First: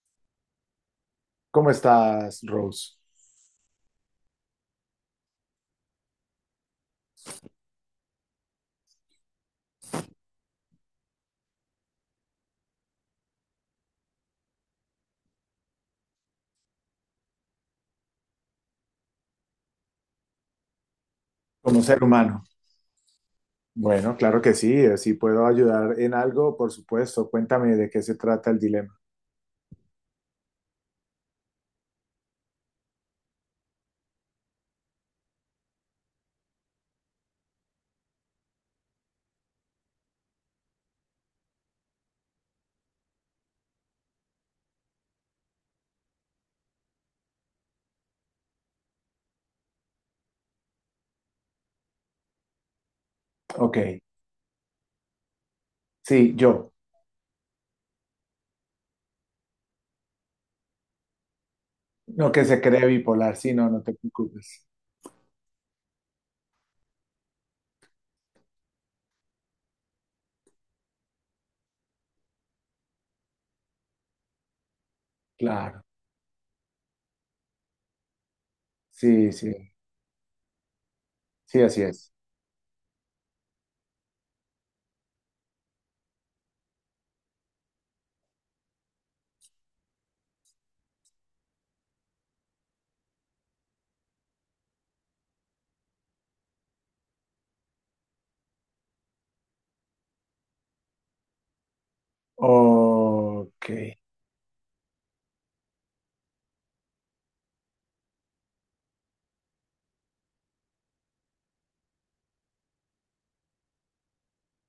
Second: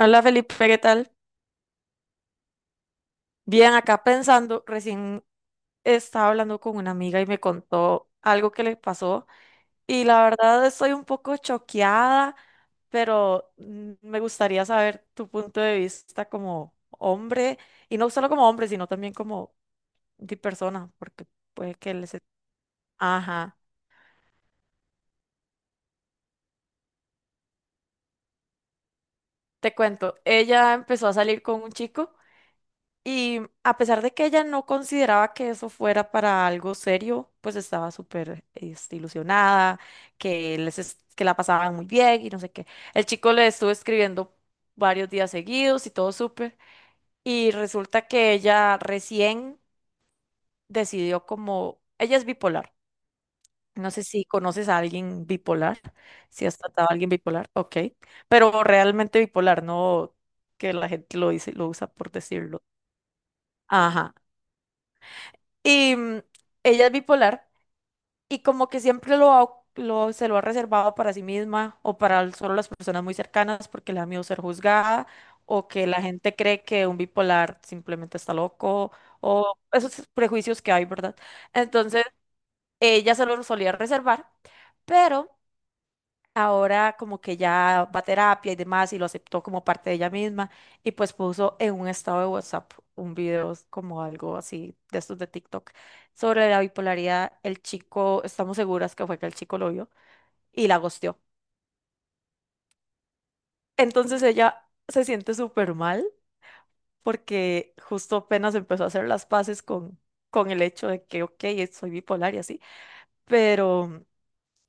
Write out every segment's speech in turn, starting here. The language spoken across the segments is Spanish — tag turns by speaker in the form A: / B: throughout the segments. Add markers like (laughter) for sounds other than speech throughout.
A: Hola Felipe, ¿qué tal?
B: ¿Cómo estás, Rose?
A: Bien, acá pensando, recién estaba hablando con una amiga y me contó algo que le pasó y la verdad estoy un poco choqueada, pero me gustaría saber tu punto de vista como hombre y no solo como hombre, sino también como de persona, porque puede
B: Como
A: que
B: ser
A: les...
B: humano.
A: Ajá,
B: Bueno, claro que sí. Si puedo ayudar en algo, por supuesto. Cuéntame de qué se trata el dilema.
A: te cuento, ella empezó a salir con un chico. Y a pesar de que ella no consideraba que eso fuera para algo serio, pues estaba súper ilusionada, que, que la pasaban muy bien y no sé qué. El chico le estuvo escribiendo varios días seguidos y todo súper. Y resulta que ella recién decidió como... Ella es bipolar.
B: Ok.
A: No sé si conoces a alguien bipolar,
B: Sí,
A: si has
B: yo.
A: tratado a alguien bipolar, ok. Pero realmente bipolar, no que la gente lo dice, lo usa por
B: No que se
A: decirlo.
B: cree bipolar. Sí, no, no te
A: Ajá.
B: preocupes.
A: Y mm, ella es bipolar y como que siempre se lo ha reservado para sí misma o para solo las personas muy cercanas porque le da miedo ser juzgada o
B: Claro.
A: que la gente cree que un bipolar simplemente está loco
B: Sí,
A: o
B: sí.
A: esos prejuicios que hay, ¿verdad?
B: Sí, así
A: Entonces,
B: es.
A: ella se lo solía reservar, pero ahora como que ya va a terapia y demás y lo aceptó como parte de ella misma y pues puso en un estado de WhatsApp un video como algo así de estos de TikTok sobre la bipolaridad. El chico, estamos seguras que fue que el chico lo vio y la gosteó.
B: Ok.
A: Entonces ella se siente súper mal porque justo apenas empezó a hacer las paces con el hecho de que, ok, soy bipolar y así, pero...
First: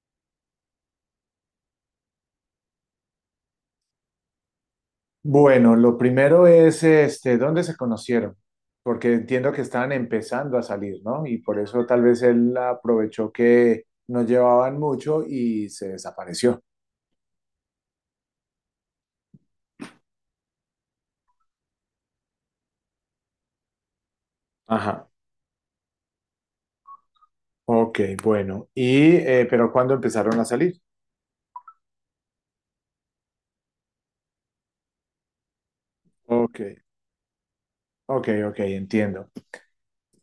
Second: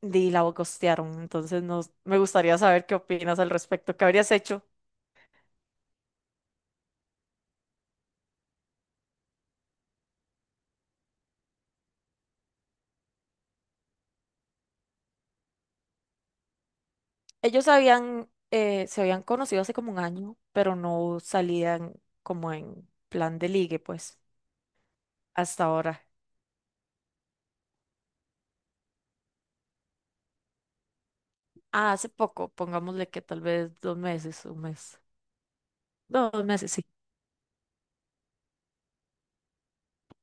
A: di la gostearon, entonces no, me gustaría saber qué opinas al respecto. ¿Qué habrías hecho?
B: Bueno, lo primero es, este, ¿dónde se conocieron? Porque entiendo que estaban empezando a salir, ¿no? Y por eso tal vez él aprovechó que no llevaban mucho y se desapareció.
A: Ellos habían, se habían conocido hace como un año, pero no salían como en plan de ligue, pues,
B: Ajá.
A: hasta ahora.
B: Ok, bueno. Y, pero ¿cuándo empezaron a salir?
A: Ah, hace poco, pongámosle que tal vez dos meses, un mes. No, dos
B: Ok,
A: meses, sí.
B: ok, ok, entiendo.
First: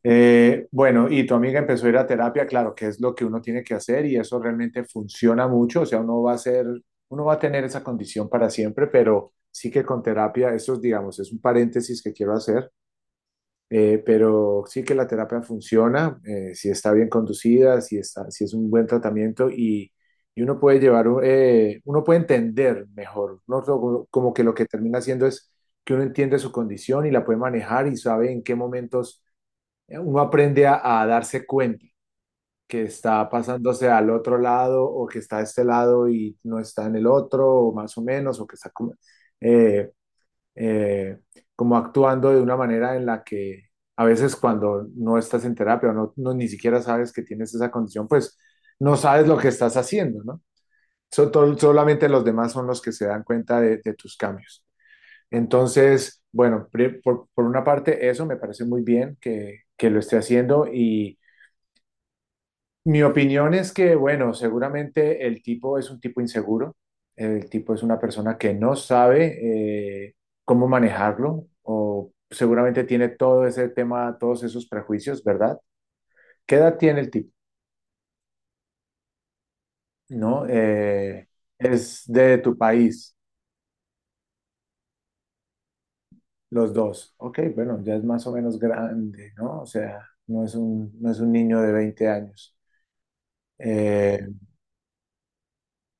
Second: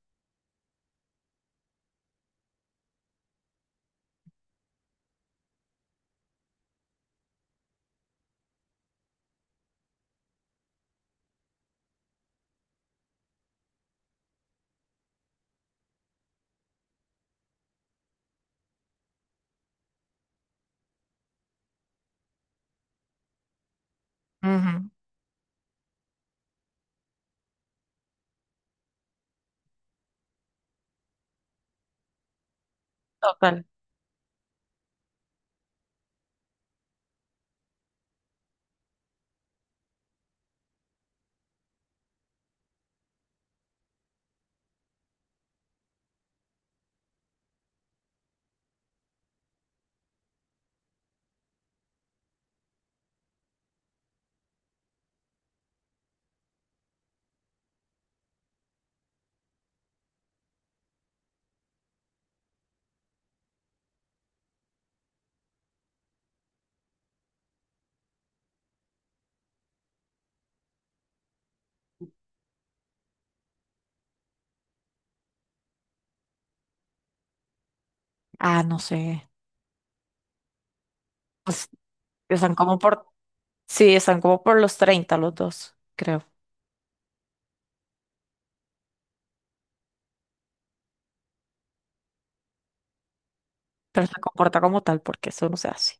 B: Bueno, y tu amiga empezó a ir a terapia, claro, que es lo que uno tiene que hacer y eso realmente funciona mucho, o sea, uno va a ser, uno va a tener esa condición para siempre, pero sí que con terapia, eso, es, digamos, es un paréntesis que quiero hacer. Pero sí que la terapia funciona, si está bien conducida, si está, si es un buen tratamiento y uno puede llevar, uno puede entender mejor, ¿no? Como que lo que
A: Ujú.
B: termina haciendo es que uno entiende su condición y la puede manejar y sabe en qué momentos uno aprende a darse cuenta que está
A: Total.
B: pasándose al otro lado o que está a este lado y no está en el otro, o más o menos, o que está como eh, eh, como actuando de una manera en la que a veces cuando no estás en terapia o no, no ni siquiera sabes que tienes esa condición, pues no sabes lo que estás haciendo, ¿no? Solamente los demás son los que se dan cuenta de tus cambios. Entonces, bueno, por una parte eso me parece muy bien que lo esté haciendo y mi opinión es que, bueno, seguramente el tipo es un tipo inseguro, el tipo es una persona que no sabe cómo manejarlo o seguramente tiene todo ese tema, todos esos prejuicios, ¿verdad? ¿Qué edad tiene el tipo?
A: Ah, no sé.
B: ¿No?
A: Pues
B: Es de
A: están
B: tu
A: como por,
B: país,
A: sí, están como por los 30 los dos, creo.
B: los dos. Ok, bueno, ya es más o menos grande, ¿no? O sea, no es un niño de 20 años.
A: Pero
B: Eh,
A: se comporta como tal porque eso no se hace.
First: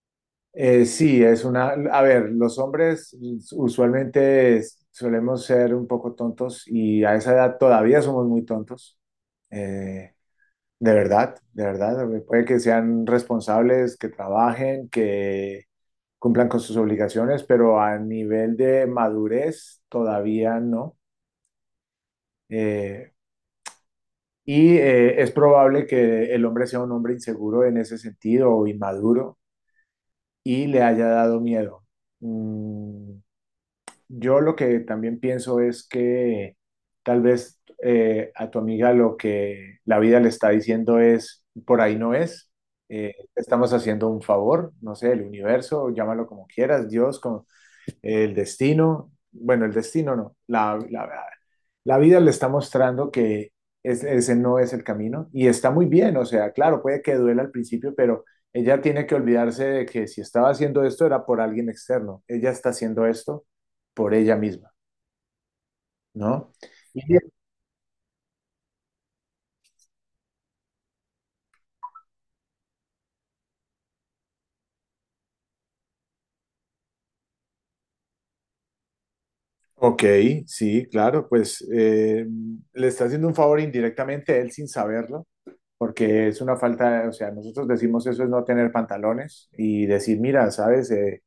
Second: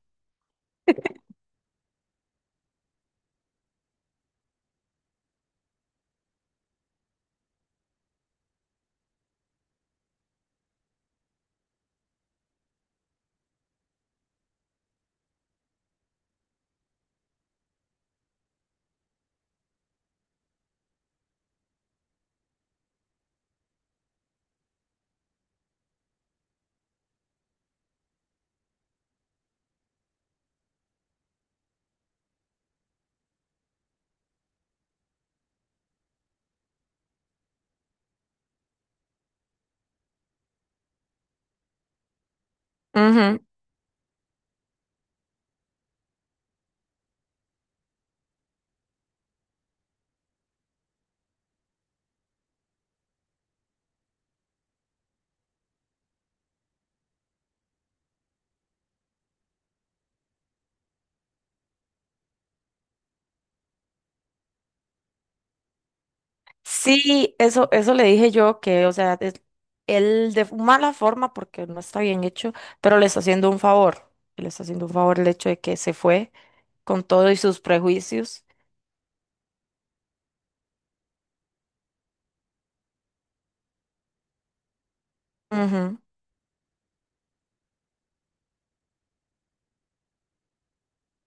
B: Sí, es una... A ver, los hombres usualmente solemos ser un poco tontos y a esa edad todavía somos muy tontos. Eh, de verdad, de verdad. Puede que sean responsables, que trabajen, que cumplan con sus obligaciones, pero a nivel de madurez todavía no. Eh, y es probable que el hombre sea un hombre inseguro en ese sentido o inmaduro y le haya dado miedo. Mm, Yo lo que también pienso es que tal vez a tu amiga lo que la vida le está diciendo es, por ahí no es,
A: Ujú.
B: estamos haciendo un favor, no sé, el universo, llámalo como quieras, Dios, como, el destino, bueno, el destino no, la vida le está mostrando que ese no es el camino y está muy bien, o sea, claro, puede que duela al principio, pero ella tiene que olvidarse de que si estaba haciendo esto era por alguien externo, ella está haciendo esto por ella misma, ¿no? Y bien,
A: Sí, eso le dije yo que, o sea, él de mala forma porque no está bien hecho, pero le está haciendo un favor. Le está haciendo un favor el hecho de que se fue con todo y sus prejuicios.
B: ok, sí, claro, pues le está haciendo un favor indirectamente a él sin saberlo,
A: Ujú.
B: porque es una falta, o sea, nosotros decimos eso es no tener pantalones y decir, mira, sabes, Eh,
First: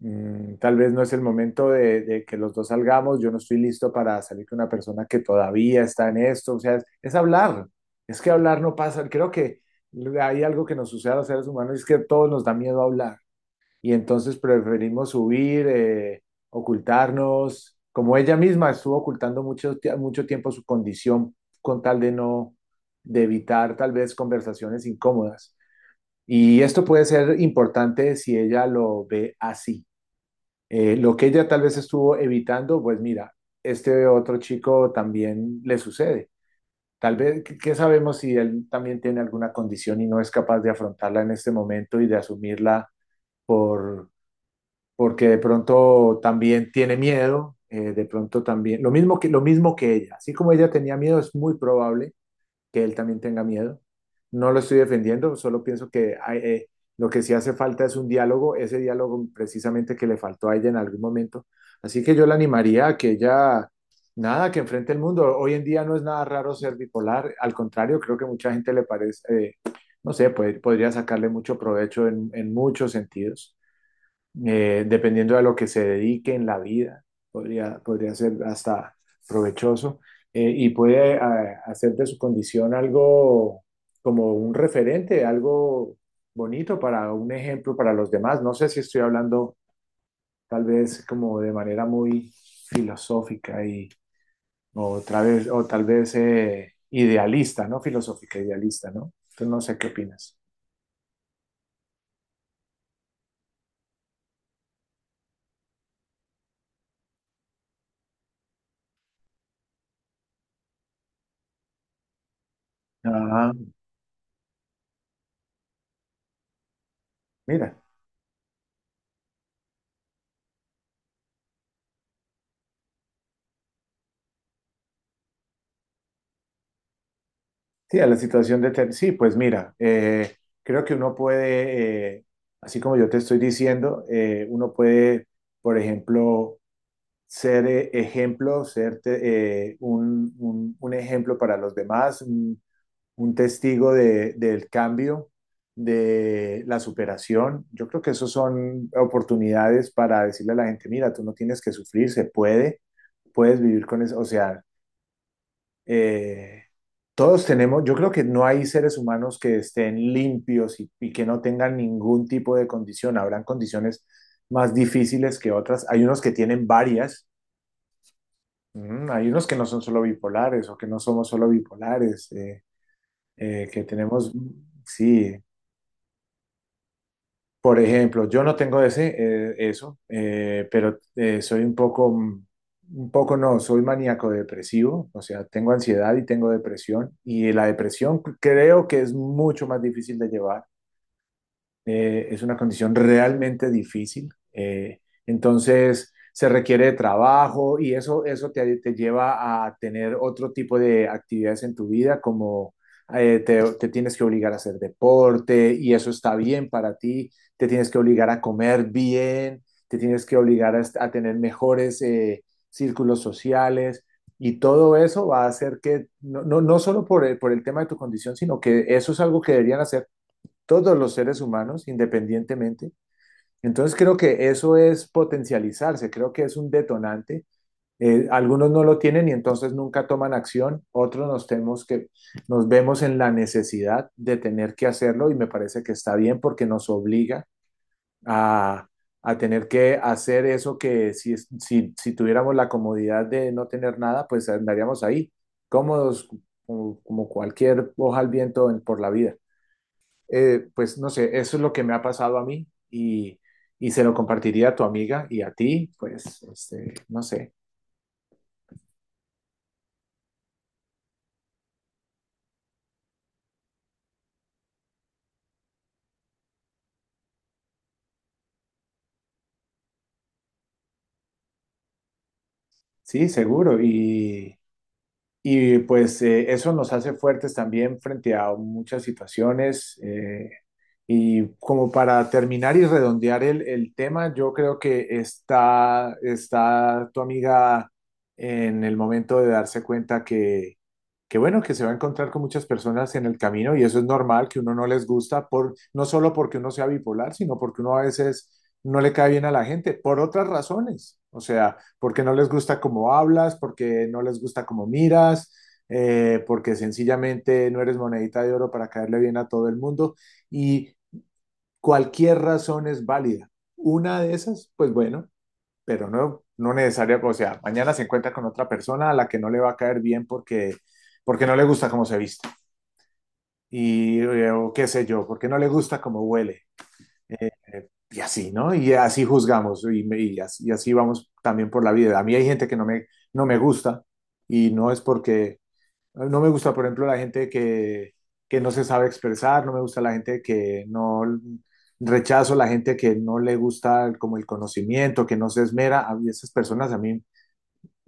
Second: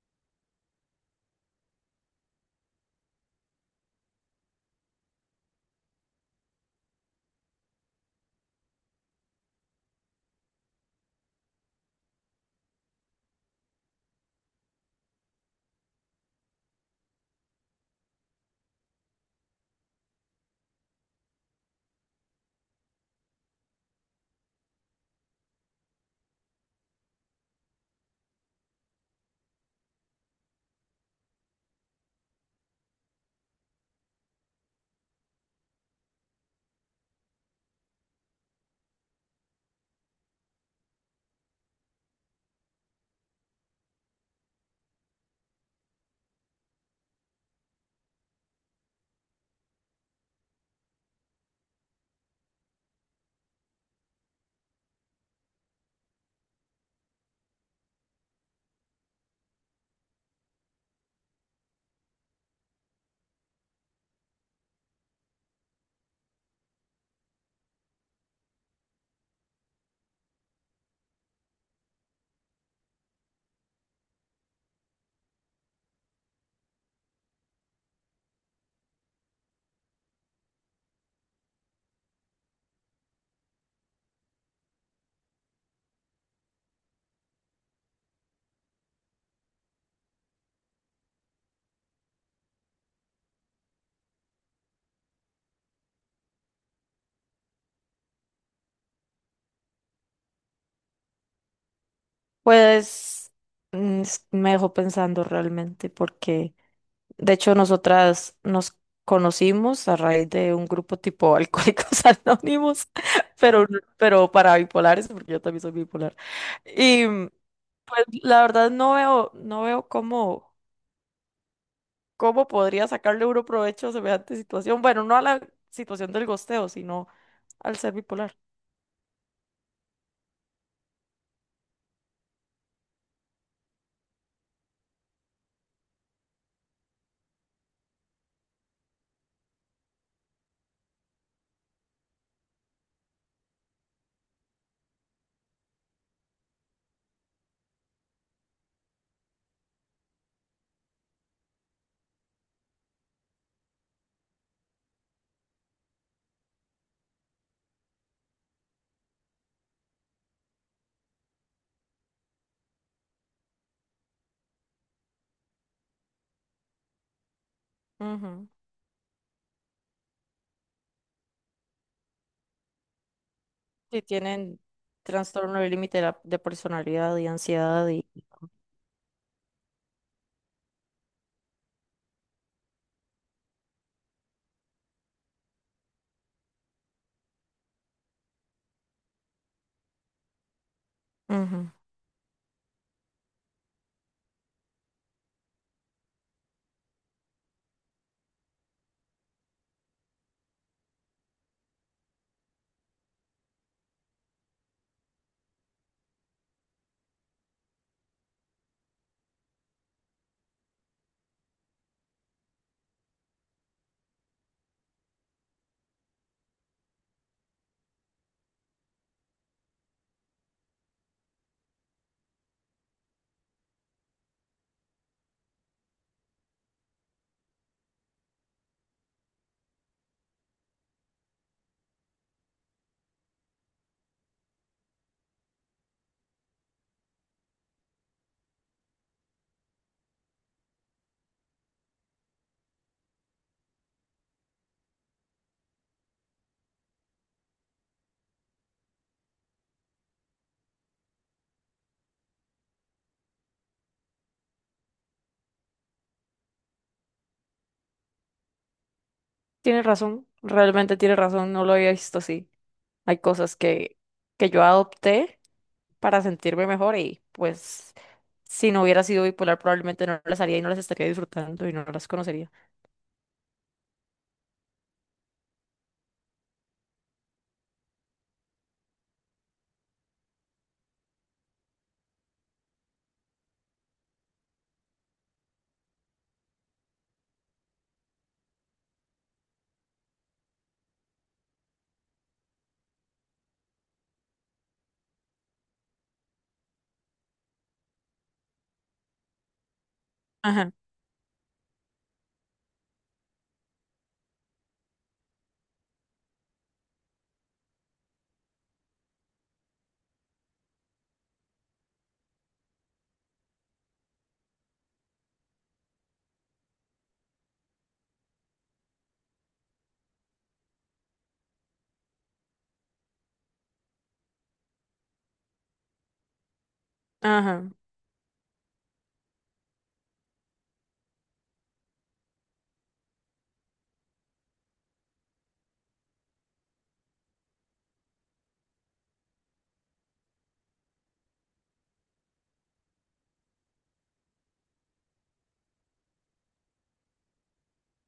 B: mm, tal vez no es el momento de que los dos salgamos, yo no estoy listo para salir con una persona que todavía está en esto, o sea, es hablar, es que hablar no pasa, creo que hay algo que nos sucede a los seres humanos, es que a todos nos da miedo hablar y entonces preferimos huir, ocultarnos, como ella misma estuvo ocultando mucho, mucho tiempo su condición con tal de no, de evitar tal vez conversaciones incómodas. Y esto puede ser importante si ella lo ve así. Lo que ella tal vez estuvo evitando, pues mira, este otro chico también le sucede. Tal vez, ¿ qué sabemos si él también tiene alguna condición y no es capaz de afrontarla en este momento y de asumirla por, porque de pronto también tiene miedo, de pronto también, lo mismo que ella, así como ella tenía miedo, es muy probable que él también tenga miedo. No lo estoy defendiendo, solo pienso que hay, lo que sí hace falta es un diálogo, ese diálogo precisamente que le faltó a ella en algún momento. Así que yo la animaría a que ella, nada, que enfrente el mundo. Hoy en día no es nada raro ser bipolar, al contrario, creo que mucha gente le parece, no sé, puede, podría sacarle mucho provecho en muchos sentidos dependiendo de lo que se dedique en la vida, podría ser hasta provechoso y puede hacer de su condición algo como un referente, algo bonito para un ejemplo para los demás. No sé si estoy hablando tal vez como de manera muy filosófica y o otra vez o tal vez idealista, ¿no? Filosófica, idealista, ¿no? Entonces no sé qué opinas.
A: Pues me dejó pensando realmente porque, de hecho, nosotras nos conocimos a raíz de un grupo tipo Alcohólicos (laughs) Anónimos,
B: Ah,
A: pero, pero para bipolares, porque yo también soy bipolar. Y mm,
B: mira.
A: pues la verdad no veo cómo podría sacarle uno provecho a semejante situación. Bueno, no a la situación del gosteo, sino al ser
B: Sí, a la
A: bipolar.
B: situación de sí, pues mira, creo que uno puede, así como yo te estoy diciendo, uno puede, por ejemplo, ser un ejemplo para los demás, un testigo del cambio, de la superación. Yo creo que esos son oportunidades para decirle a la gente, mira, tú no tienes que sufrir, se puede, puedes vivir con eso, o sea eh, todos tenemos, yo creo que no hay seres humanos que estén limpios y que no tengan ningún tipo de condición. Habrán condiciones más difíciles que otras. Hay unos que tienen varias,
A: Ujú.
B: hay unos que no son solo bipolares o que no somos solo bipolares, que
A: Si
B: tenemos,
A: tienen
B: sí,
A: trastorno del límite de personalidad y
B: por
A: ansiedad y...
B: ejemplo, yo no tengo ese, eso, pero soy un poco, un poco no, soy maníaco depresivo, o sea, tengo ansiedad y tengo depresión, y la depresión creo que es mucho más difícil de llevar
A: Ujú.
B: es una condición realmente difícil. eh, entonces, se requiere de trabajo y eso te lleva a tener otro tipo de actividades en tu vida, como te tienes que obligar a hacer deporte y eso está bien para ti, te tienes que obligar a comer bien, te tienes que obligar a, a tener mejores círculos sociales. Y todo eso va a hacer que, no, no, no solo por el tema de tu condición, sino que eso es algo que deberían hacer todos los seres humanos independientemente. Entonces creo que eso es potencializarse, creo que es un detonante. Algunos no lo tienen y entonces nunca toman acción, tenemos que, nos vemos en la necesidad de tener que hacerlo y me parece que está bien porque nos obliga a, a tener que hacer eso que si tuviéramos la comodidad de no tener nada, pues andaríamos ahí, cómodos como, como cualquier hoja al viento por la vida pues no sé, eso es lo que me ha pasado a mí y se lo compartiría a tu amiga y a ti, pues, este, no sé,
A: Tienes razón, realmente tiene razón, no lo había visto así. Hay que yo adopté para sentirme mejor y pues si no hubiera sido bipolar probablemente no las haría y no las estaría disfrutando y no las conocería.
B: sí, seguro. Y pues eso nos hace fuertes también frente a muchas situaciones. Y como para terminar y redondear el tema, yo creo que está, está tu amiga en el momento de darse cuenta que, bueno, que se va a encontrar con muchas personas en el camino y eso es normal, que uno no les gusta, por, no solo porque uno sea bipolar, sino porque uno a veces no le cae bien a la gente, por otras
A: Ajá,
B: razones. O sea, porque no les gusta cómo hablas, porque no les gusta cómo miras, porque sencillamente no eres monedita de oro para caerle bien a todo el mundo. Y cualquier razón es válida. Una de esas, pues bueno, pero no, no necesaria, o sea, mañana se encuentra con otra persona a la que no le va a caer bien porque, porque no le gusta cómo se viste y o qué sé yo, porque no le gusta cómo huele.
A: ajá.
B: Y así, ¿no? Y así juzgamos y, así, vamos también por la vida. A mí hay gente que no me gusta y no es porque ah, no me gusta, por ejemplo, la gente que no se sabe expresar, no me gusta la gente que no rechazo, la gente que no le gusta como el conocimiento, que no se esmera. A mí esas personas a mí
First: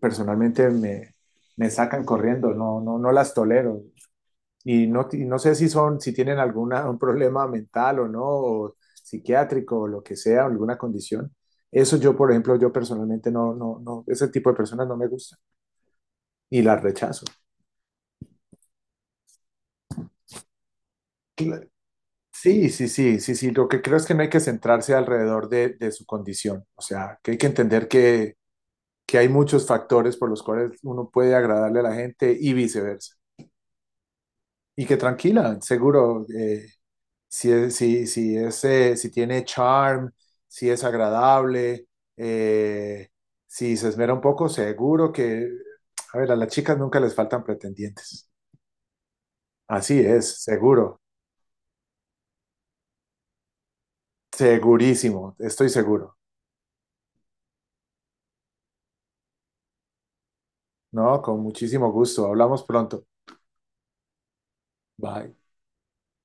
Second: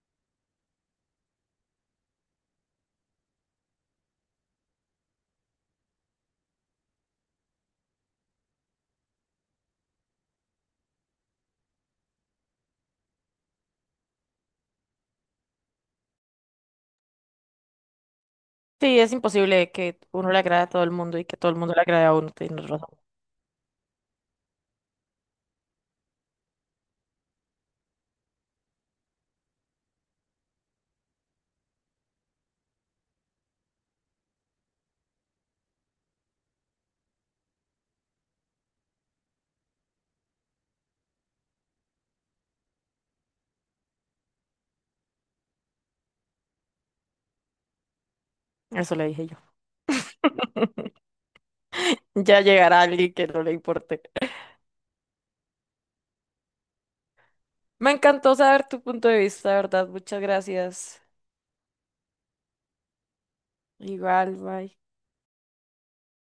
B: personalmente me, me sacan corriendo, no, no, no las tolero. Y no sé si son, si tienen algún problema mental o no, o psiquiátrico o lo que sea, alguna condición. Eso yo, por ejemplo, yo personalmente no, no, no, ese tipo de personas no me gusta y las rechazo.
A: Sí, es imposible que uno le agrade a todo el mundo y que todo el mundo le agrade a uno, tienes
B: Sí, sí,
A: razón.
B: sí, sí, sí. Lo que creo es que no hay que centrarse alrededor de su condición. O sea, que hay que entender que hay muchos factores por los cuales uno puede agradarle a la gente y viceversa. Y que tranquila, seguro, si es, si es, si tiene charm, si es agradable, eh, si se esmera un poco, seguro que, a ver, a las chicas nunca les faltan pretendientes.
A: Eso le dije yo.
B: Así es, seguro,
A: Ya llegará alguien que no le importe.
B: segurísimo, estoy seguro.
A: Me encantó saber tu punto de vista, ¿verdad? Muchas gracias.
B: No, con muchísimo gusto. Hablamos pronto.
A: Igual, bye.
B: Bye.